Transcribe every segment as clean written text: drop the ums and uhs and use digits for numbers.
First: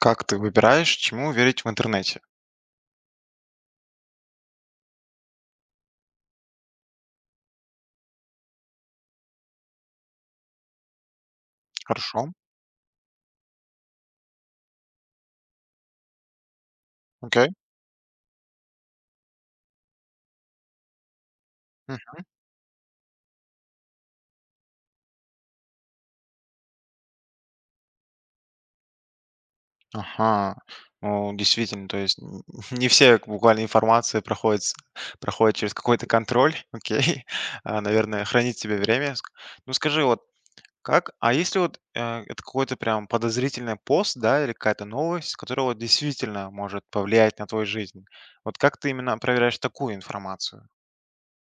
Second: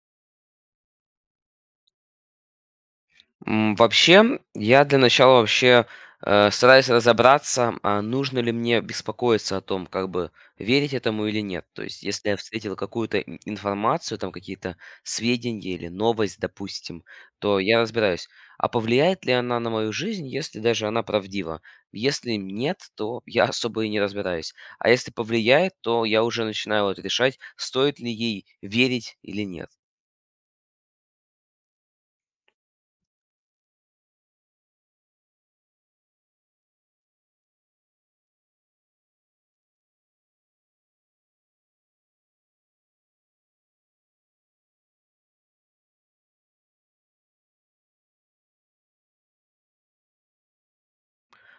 Как ты выбираешь, чему верить в интернете? Вообще, я для начала вообще, стараюсь разобраться, а нужно ли мне беспокоиться о том, как бы верить этому или нет. То есть, Хорошо, если я встретил какую-то ин информацию, там какие-то сведения или новость, допустим, окей. то я разбираюсь, а повлияет ли она на мою жизнь, если даже она правдива? Мгм. Если нет, то я особо и не разбираюсь. А если повлияет, то я уже начинаю вот решать, стоит ли ей верить или нет. Ага. Ну, действительно, то есть не все буквально информация проходит, проходит через какой-то контроль, окей. Наверное, хранить тебе время. Ну, скажи, вот как, а если вот это какой-то прям подозрительный пост, да, или какая-то новость, которая вот действительно может повлиять на твою жизнь, вот как ты именно проверяешь такую информацию?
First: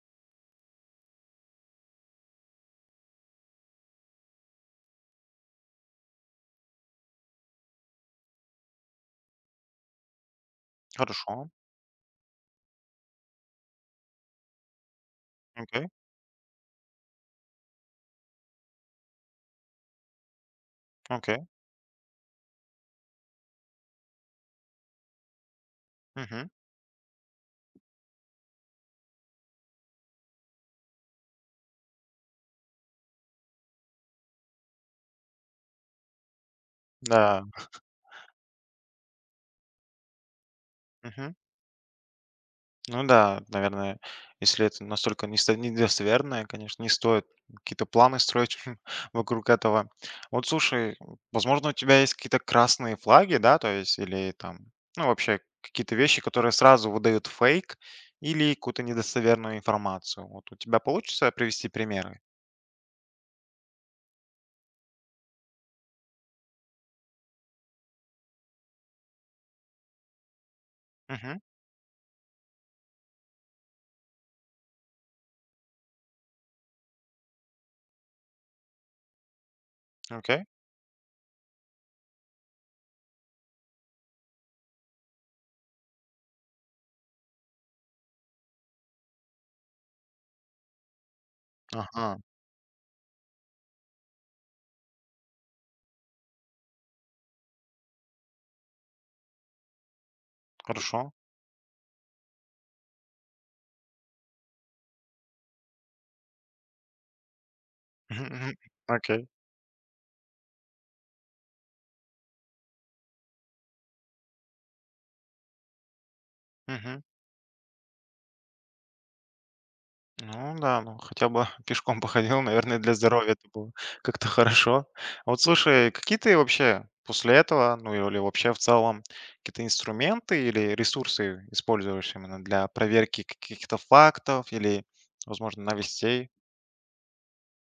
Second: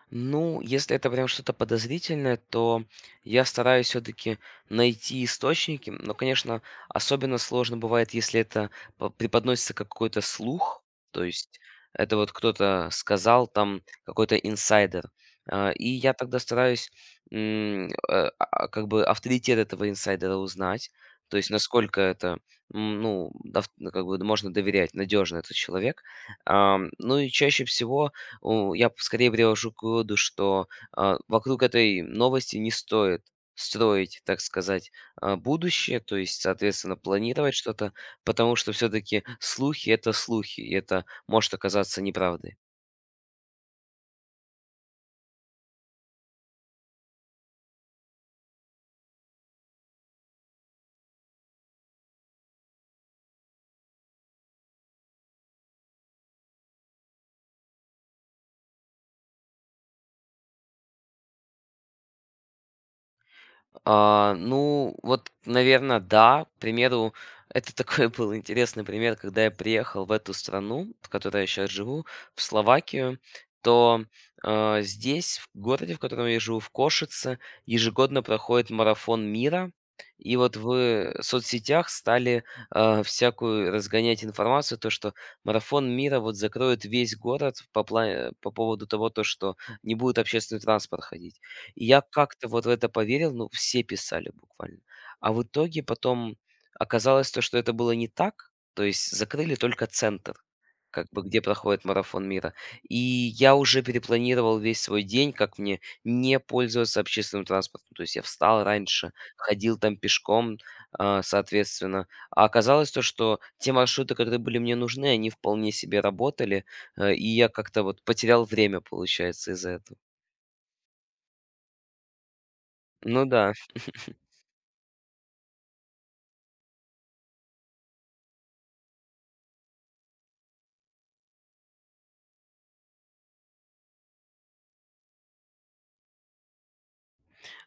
Ну, если это прям что-то подозрительное, то я стараюсь все-таки найти источники. Но, конечно, особенно сложно бывает, если это преподносится как какой-то слух, то Хорошо, есть это вот кто-то сказал, там какой-то инсайдер. А, окей, И я тогда стараюсь как бы авторитет этого инсайдера узнать, то окей, есть насколько это, ну, как бы можно доверять, надежно этот человек. Мгм. Ну и чаще всего я скорее привожу к выводу, что вокруг этой новости не стоит строить, так сказать, будущее, то есть, соответственно, Да. планировать что-то, потому что все-таки слухи это слухи, и это может оказаться неправдой. Ну да, наверное, если это настолько несто недостоверное, конечно, не стоит какие-то планы строить вокруг этого. Вот слушай, возможно, у тебя есть какие-то красные флаги, да, то есть или там, ну, вообще какие-то вещи, которые сразу выдают фейк или какую-то недостоверную информацию. Вот у тебя получится привести примеры? Ну, вот, наверное, да. К примеру, это такой был интересный пример, когда я приехал в эту страну, в Угу. которой я сейчас живу, в Словакию, то здесь, в городе, в котором я живу, в Кошице, ежегодно проходит марафон мира. И Окей. вот в соцсетях стали всякую разгонять информацию, то, что марафон мира вот закроет весь город по поводу того, то, что не будет общественный транспорт ходить. И я Ага. как-то вот в это поверил, ну, все писали буквально. А в итоге потом оказалось то, что это было не так. То есть закрыли только центр, Хорошо. как бы где проходит марафон мира. И я уже перепланировал весь свой день, как мне не пользоваться общественным транспортом. То есть я встал раньше, Окей. ходил там пешком, соответственно. А оказалось то, что те маршруты, которые были мне нужны, они вполне себе работали. Мгм. И я как-то вот потерял время, получается, из-за этого. Ну да, ну хотя бы пешком походил, наверное, для Ну здоровья это да. было как-то хорошо. Вот слушай, какие ты вообще после этого, ну или вообще в целом, какие-то инструменты или ресурсы используешь именно для проверки каких-то фактов или, возможно, новостей?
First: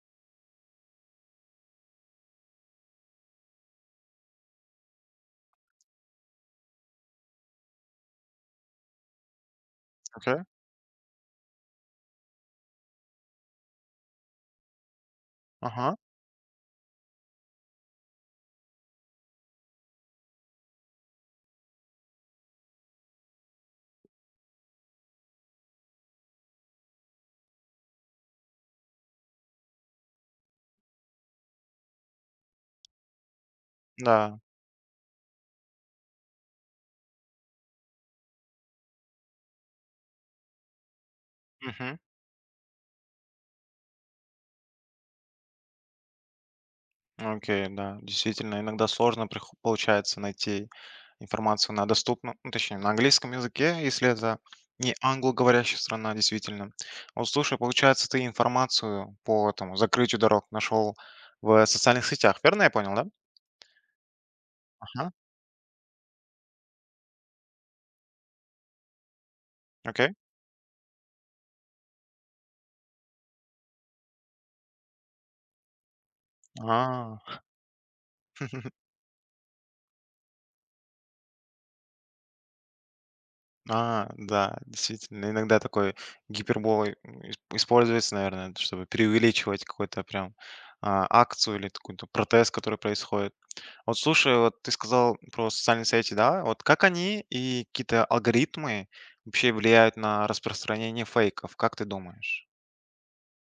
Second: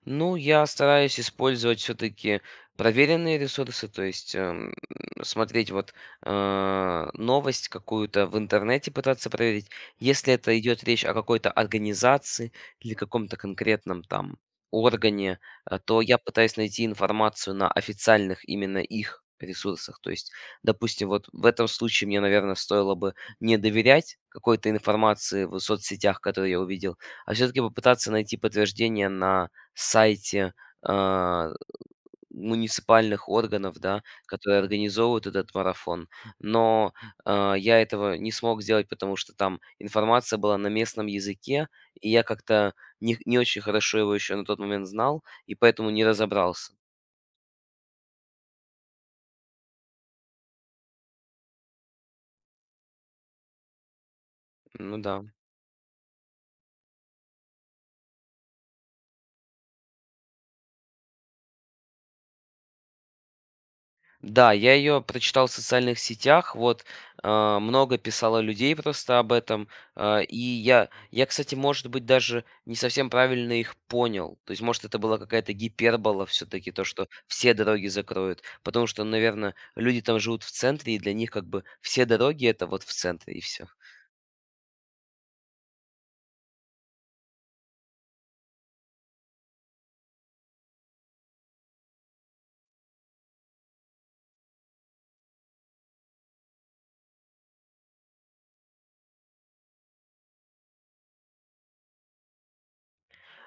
Ну, я стараюсь использовать все-таки проверенные ресурсы, то есть смотреть вот новость какую-то в интернете пытаться проверить. Если Окей, это идет речь о какой-то организации или каком-то конкретном там органе, ага, то я пытаюсь найти информацию на официальных именно их ресурсах. То есть, допустим, вот в этом случае мне, наверное, стоило бы не доверять какой-то информации в соцсетях, которую я увидел, а все-таки попытаться найти подтверждение на сайте, а, муниципальных органов, да, да, которые организовывают этот марафон. Но, я этого не смог сделать, потому что там информация была на местном языке, мгм, и я как-то не очень хорошо его еще на тот момент знал, и поэтому не разобрался. окей, да, действительно, иногда сложно получается найти информация, она доступна, ну, точнее, на английском языке, если это не Ну да. англоговорящая страна, действительно. Вот слушай, получается, ты информацию по этому закрытию дорог нашел в социальных сетях, верно я понял, да? Да, я ее Ага, прочитал в социальных сетях, вот, много писало людей просто об этом, окей. И я, кстати, может быть, даже не совсем правильно их понял. То есть, может, это была какая-то гипербола все-таки, то, что А, все дороги закроют. Потому что, наверное, люди там живут в центре, и для них как бы все дороги это вот в центре, и все. а, да, действительно, иногда такой гиперболой используется, наверное, чтобы преувеличивать какую-то прям акцию или какой-то протест, который происходит. Вот слушай, вот ты сказал про социальные сети, да? Вот как они и какие-то алгоритмы вообще влияют на распространение фейков, как ты думаешь?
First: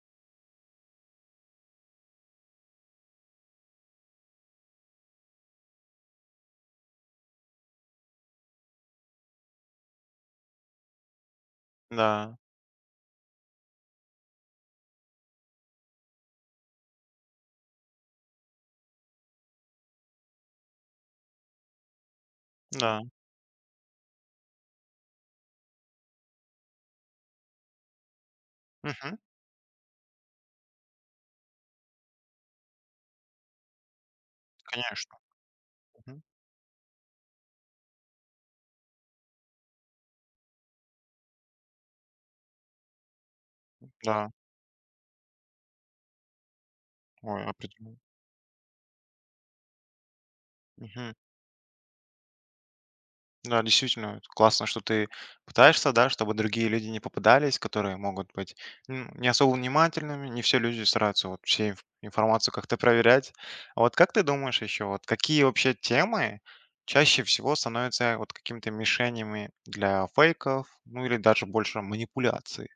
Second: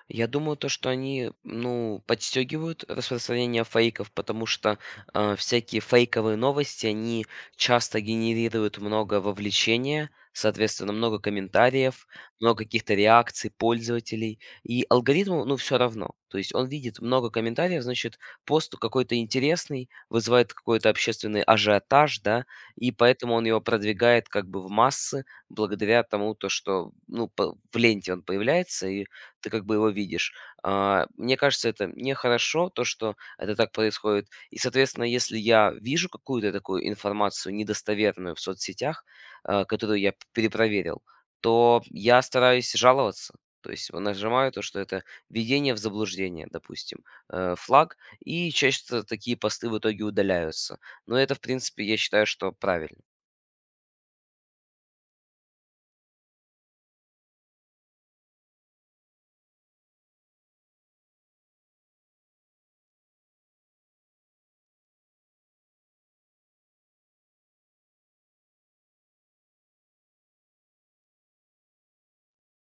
Я думаю, то, что они, ну, подстегивают распространение фейков, потому что всякие фейковые новости, они часто генерируют много вовлечения, соответственно, много комментариев, Да, много каких-то реакций пользователей. И алгоритму, ну, все равно. То есть он видит много комментариев, значит, пост какой-то интересный, вызывает какой-то общественный ажиотаж, да, и да. поэтому он его продвигает как бы в массы благодаря тому, то, что, ну, в ленте он появляется, и Мгм. ты как бы его видишь. Мне кажется, это нехорошо, то, что это так происходит. И, соответственно, Конечно. если я вижу Мгм. какую-то такую информацию недостоверную в соцсетях, которую я перепроверил, то я стараюсь жаловаться. То есть вот Да. нажимаю то, что это введение в заблуждение, допустим, Ой, флаг, определенно. и часто такие посты в итоге удаляются. Мгм. Но это, в принципе, я считаю, что правильно. Да, действительно, это классно, что ты пытаешься, да, чтобы другие люди не попадались, которые могут быть м, не особо внимательными, не все люди стараются вот все информацию как-то проверять. А вот как ты думаешь еще, вот какие вообще темы чаще всего становятся вот какими-то мишенями для фейков, ну или даже больше манипуляций?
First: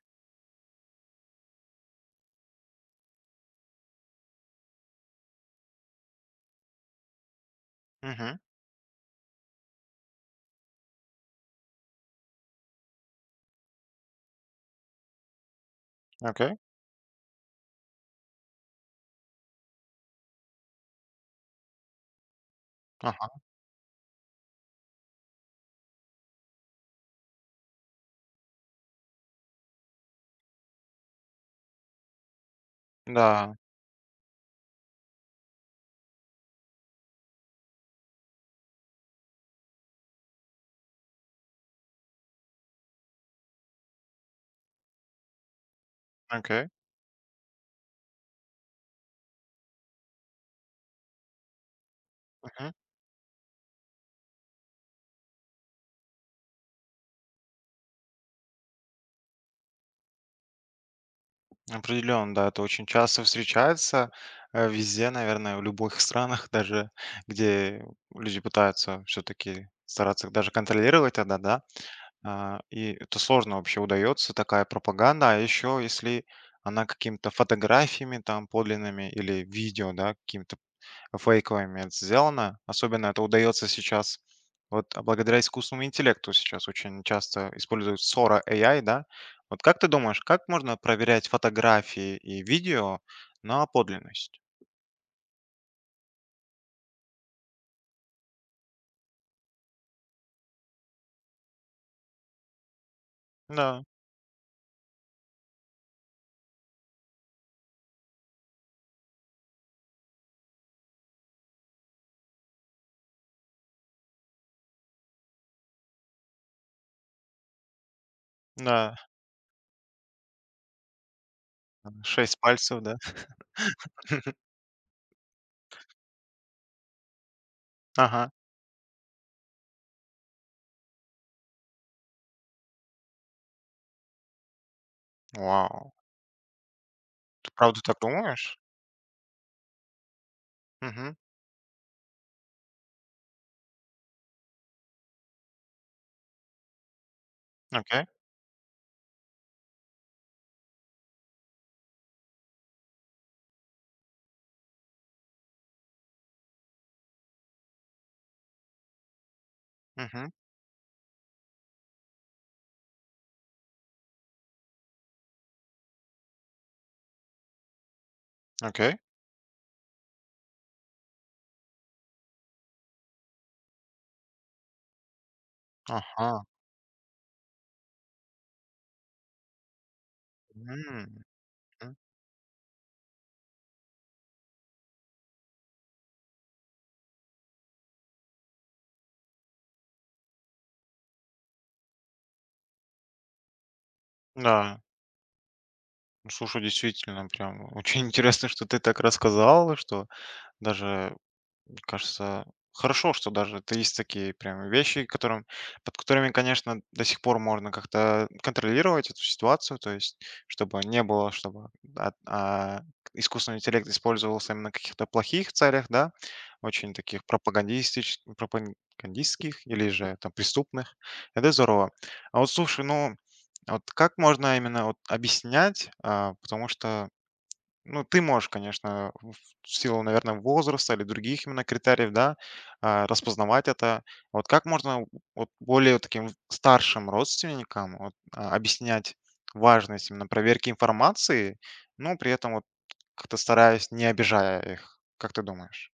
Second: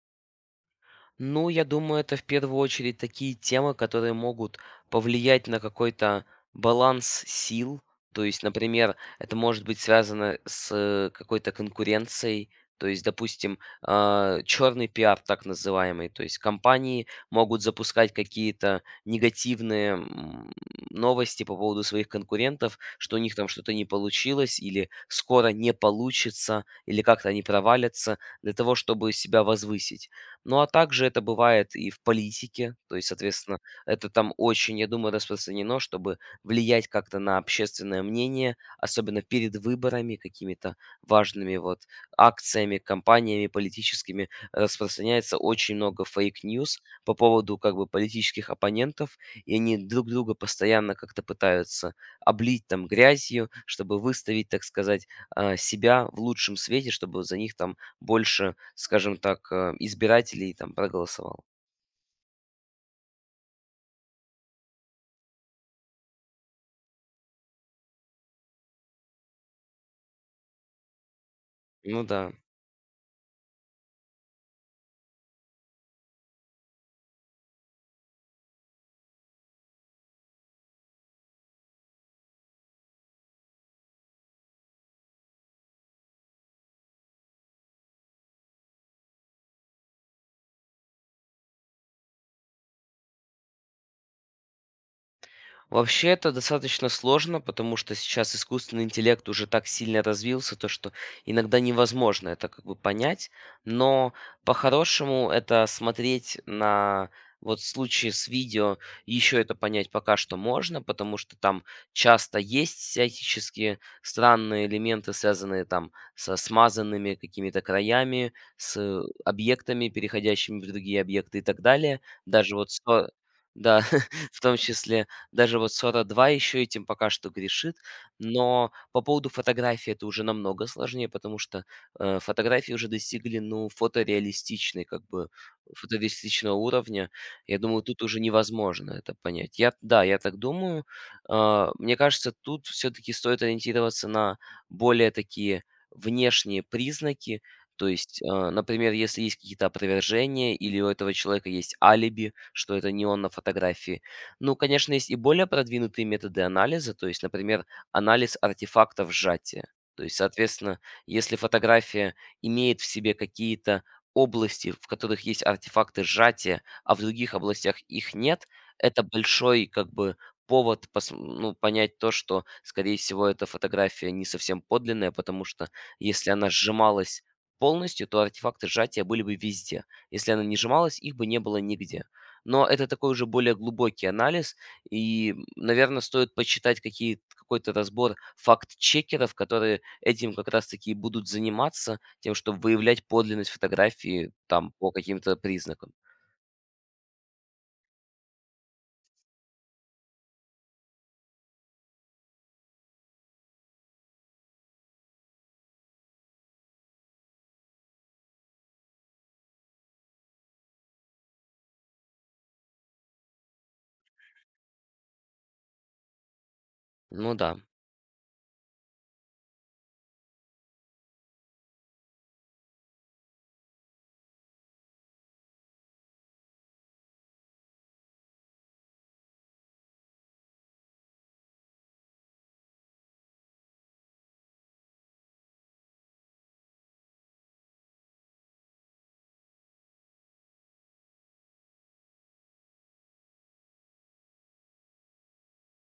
Ну, я думаю, это в первую очередь такие темы, которые могут повлиять на какой-то баланс сил. То Угу, есть, например, это может быть связано с какой-то конкуренцией. То есть, допустим, черный пиар, так называемый. То есть окей, компании могут запускать какие-то негативные новости по поводу своих конкурентов, что у ага, них там что-то не получилось или скоро не получится, или как-то они провалятся для того, чтобы себя возвысить. Ну, а также это бывает и в политике, то есть, да, соответственно, это там очень, я думаю, распространено, чтобы влиять как-то на общественное мнение, особенно перед выборами, какими-то важными вот акциями, кампаниями политическими. Распространяется очень много окей, фейк-ньюс по поводу как бы политических оппонентов, и они друг друга постоянно как-то пытаются облить там грязью, чтобы выставить, так сказать, себя в лучшем свете, чтобы за них там больше, скажем так, избирателей там проголосовало. определенно, да, это очень часто встречается везде, наверное, в любых странах, даже где люди пытаются все-таки стараться даже контролировать это, да, Ну да. И это сложно вообще удается, такая пропаганда, а еще если она какими-то фотографиями там подлинными или видео, да, какими-то фейковыми это сделано. Особенно это удается сейчас вот благодаря искусственному интеллекту сейчас очень часто используют Sora AI, да. Вот как ты думаешь, как можно проверять фотографии и видео на подлинность? Вообще это достаточно сложно, потому что сейчас искусственный интеллект уже так сильно развился, то что иногда невозможно это как бы понять. Да, Но по-хорошему это смотреть на вот случае с видео еще это понять пока что можно, потому что там часто есть всяческие странные элементы, связанные там со смазанными какими-то краями, с да, объектами, переходящими в другие объекты и так далее. шесть Даже вот пальцев, да. Да, в том числе даже вот 42 еще этим пока что грешит. Ага. Но по поводу фотографии это уже намного сложнее, потому что, фотографии уже достигли, ну, Вау! фотореалистичного уровня. Ты Я правда думаю, так тут уже думаешь? невозможно это понять. Я да, я так думаю. Мгм. Мне кажется, тут все-таки стоит ориентироваться на более такие внешние признаки. То Окей. есть, например, если есть какие-то опровержения или у этого человека есть алиби, что это не он на фотографии, ну, конечно, есть и более продвинутые методы анализа, то есть, например, анализ артефактов сжатия. То есть, Мгм. соответственно, если фотография имеет в себе какие-то области, в которых есть артефакты сжатия, а в других областях их нет, Окей. это большой как бы повод ну, понять то, что, скорее всего, эта фотография не совсем подлинная, потому что если Ага. она сжималась полностью, то артефакты сжатия были бы везде. Если она не сжималась, их М. бы не было Мгм. нигде. Но это такой уже более глубокий анализ, и, наверное, стоит почитать какие какой-то разбор факт-чекеров, которые этим как раз таки и будут заниматься, тем, чтобы выявлять подлинность фотографии там Да. по каким-то признакам. Ну, слушай, действительно, прям очень интересно, что ты так рассказал, что даже мне кажется, хорошо, что даже это есть такие прям вещи, которым, под которыми, конечно, до сих пор можно как-то контролировать эту ситуацию, то есть чтобы не было, чтобы от- а, искусственный интеллект использовался именно в каких-то плохих целях, да, очень таких Ну да. Пропагандистских или же там преступных. Это здорово. А вот слушай, ну, а вот как можно именно вот объяснять, а, потому что ну, ты можешь, конечно, в силу, наверное, возраста или других именно критериев, да, распознавать это. Вот как можно вот более таким старшим родственникам вот, объяснять важность именно проверки информации, но при этом вот как-то стараясь, не обижая их? Как ты думаешь?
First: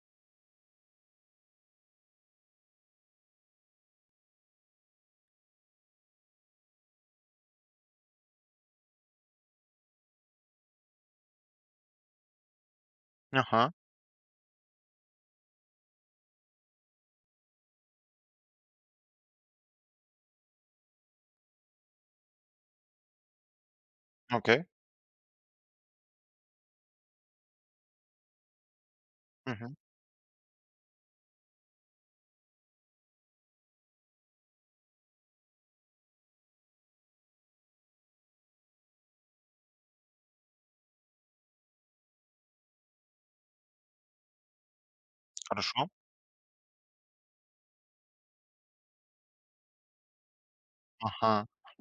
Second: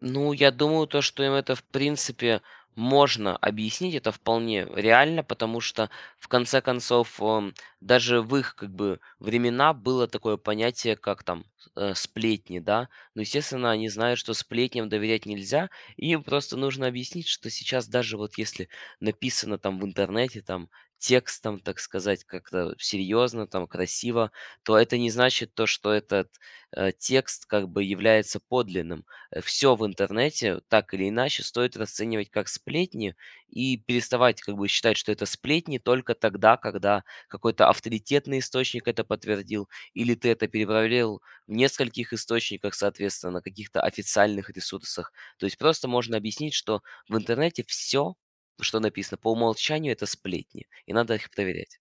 Ну, я думаю, то, что им это, в принципе, можно объяснить, это вполне реально, потому что, в конце концов, даже в их, как бы, времена было такое понятие, как там сплетни, да. Но, естественно, Ага, они знают, что сплетням доверять нельзя, и им просто нужно объяснить, что сейчас даже вот если написано там в интернете, там, текстом, так сказать, как-то серьезно, там, красиво, окей, то это не значит то, что этот текст как бы является подлинным. мгм, Все в интернете так или иначе стоит расценивать как сплетни и переставать как бы считать, что это сплетни только тогда, когда какой-то авторитетный источник это подтвердил, или ты это перепроверил в нескольких источниках, соответственно, на каких-то официальных ресурсах. То есть хорошо. просто можно объяснить, что в интернете все, что написано по умолчанию, это сплетни, и надо их Ага. проверять.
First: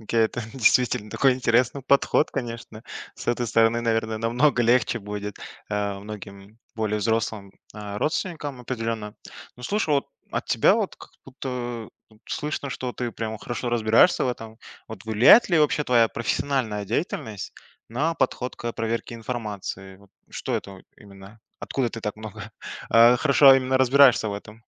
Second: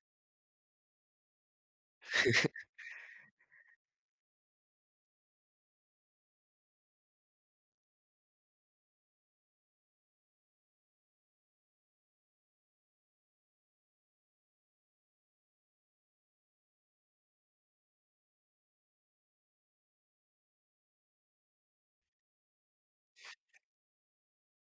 Окей, это действительно такой интересный подход, конечно. С этой стороны, наверное, намного легче будет э, многим более взрослым э, родственникам определенно. Ну, слушай, вот от тебя вот как будто слышно, что ты прям хорошо разбираешься в этом. Вот влияет ли вообще твоя профессиональная деятельность на подход к проверке информации? Вот что это именно? Откуда ты так много хорошо именно разбираешься в этом?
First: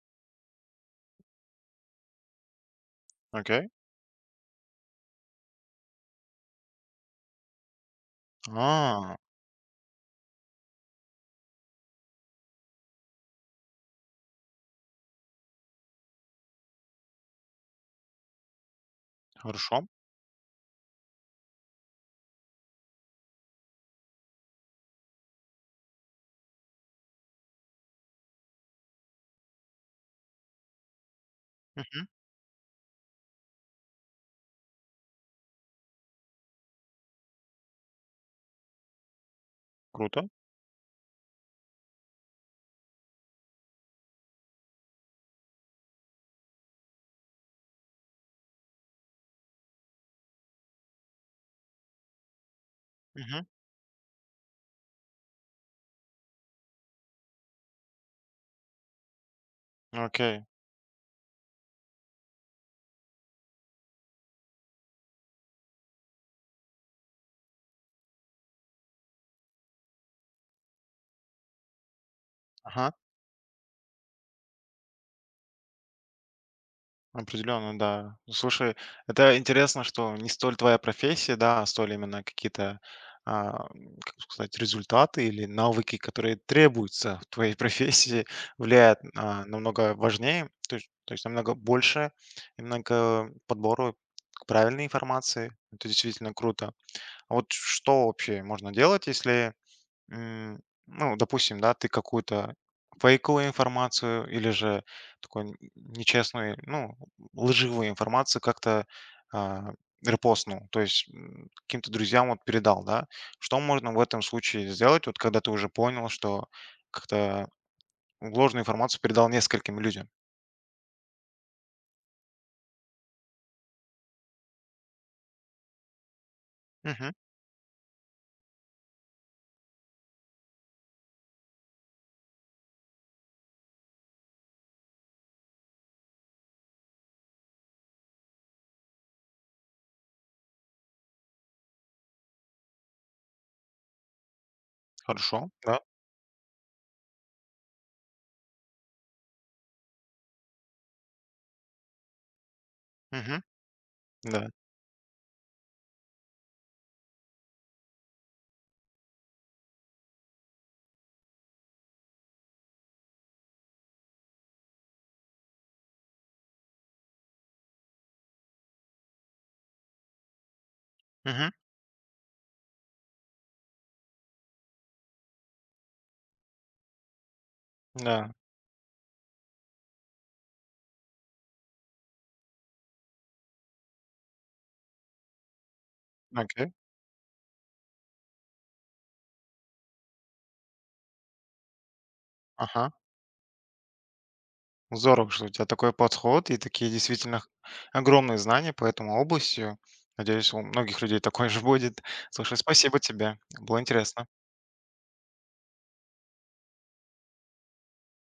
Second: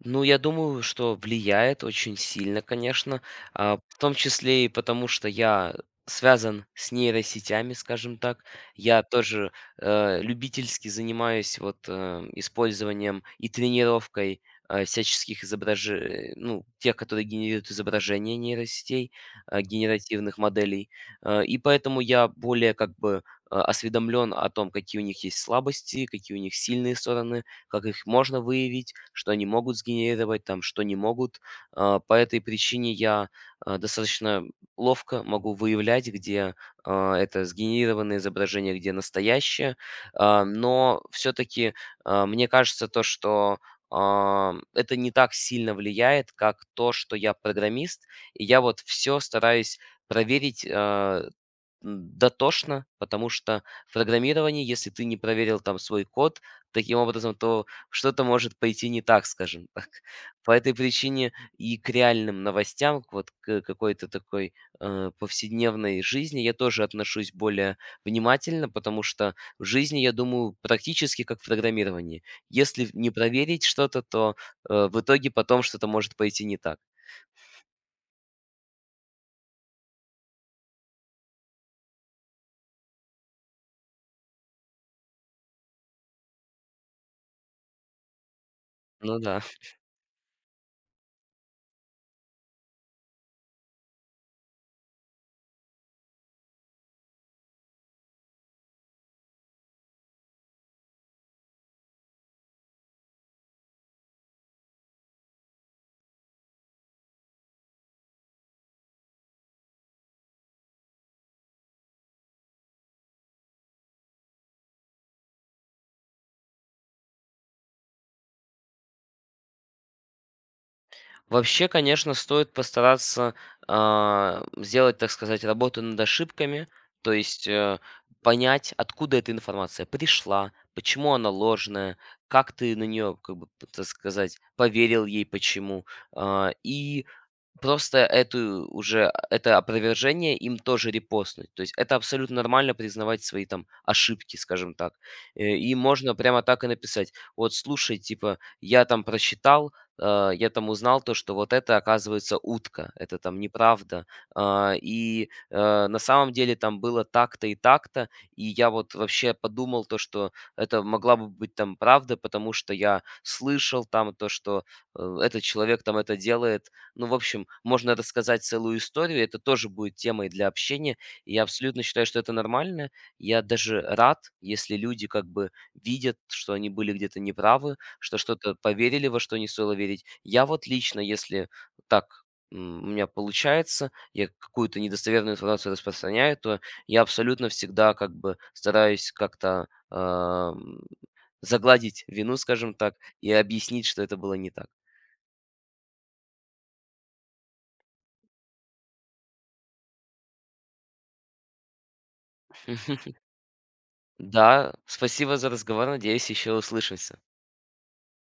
Ну, я думаю, что влияет очень сильно, конечно, Окей. В том числе и потому, что я связан с нейросетями, скажем так. Я А, тоже любительски занимаюсь вот использованием и тренировкой всяческих изображений, ну, тех, которые генерируют изображения нейросетей, хорошо. генеративных моделей. И поэтому я более как бы осведомлен о том, какие у них есть слабости, какие у них сильные стороны, как их можно выявить, что они могут сгенерировать, там, что не могут. А, Мгм. по этой причине достаточно ловко могу выявлять, где, это сгенерированное изображение, где настоящее. Круто. Но все-таки, мне кажется, то, что, это не так сильно влияет, как то, что я программист. И я вот все стараюсь проверить, дотошно, потому Мгм. что в программировании, если ты не проверил там свой код таким образом, то что-то может пойти не так, скажем так. Окей. По этой причине и к реальным новостям, к какой-то такой повседневной жизни я тоже отношусь более внимательно, потому что в жизни, я думаю, практически как в программировании. Если Ага. не проверить что-то, то в итоге потом что-то может пойти не так. Определенно, да. Ну, слушай, это интересно, что не столь твоя профессия, да, а столь именно какие-то, а, м, как бы сказать, результаты или навыки, которые требуются в твоей профессии, влияют Ну да. Намного важнее, то есть намного больше, немного подбору правильной информации. Это действительно круто. А вот что вообще можно делать, если м, ну, допустим, да, ты какую-то фейковую информацию или же такой нечестную, ну, лживую информацию как-то а, репостнул, то есть м, каким-то друзьям вот передал, да, что можно в этом случае сделать, вот когда ты уже понял, что как-то ложную информацию передал нескольким людям? Вообще, конечно, стоит постараться сделать, так сказать, работу над ошибками, Мгм. то есть понять, откуда эта информация пришла, почему она ложная, как ты на нее, как бы, так сказать, поверил ей, почему. И просто эту уже это опровержение им тоже репостнуть. То есть это абсолютно нормально признавать свои там ошибки, скажем так. Э, Хорошо, и да. можно прямо так и написать: "Вот слушай, типа, я там узнал то, что вот это, оказывается, утка, это там Мгм. неправда. Да. На самом деле там было так-то и так-то. И я вот вообще подумал то, что это могла бы быть там правда, потому что я слышал там то, что, этот человек там это делает, ну, в общем, можно рассказать целую историю, это тоже будет темой для общения. И я Мгм. абсолютно считаю, что это нормально. Я даже рад, если люди как бы видят, что они были где-то неправы, что Да. что-то поверили, во что не стоило верить. Я вот лично, если так у меня получается, я какую-то недостоверную информацию распространяю, то Окей. я абсолютно всегда как бы стараюсь как-то загладить вину, скажем Ага. так, и объяснить, что это было не так. Здорово, что у тебя такой подход и такие действительно огромные знания по этому области. Надеюсь, у многих людей такое же будет. Слушай, спасибо тебе. Было интересно. Да, спасибо за разговор. Надеюсь, еще услышимся.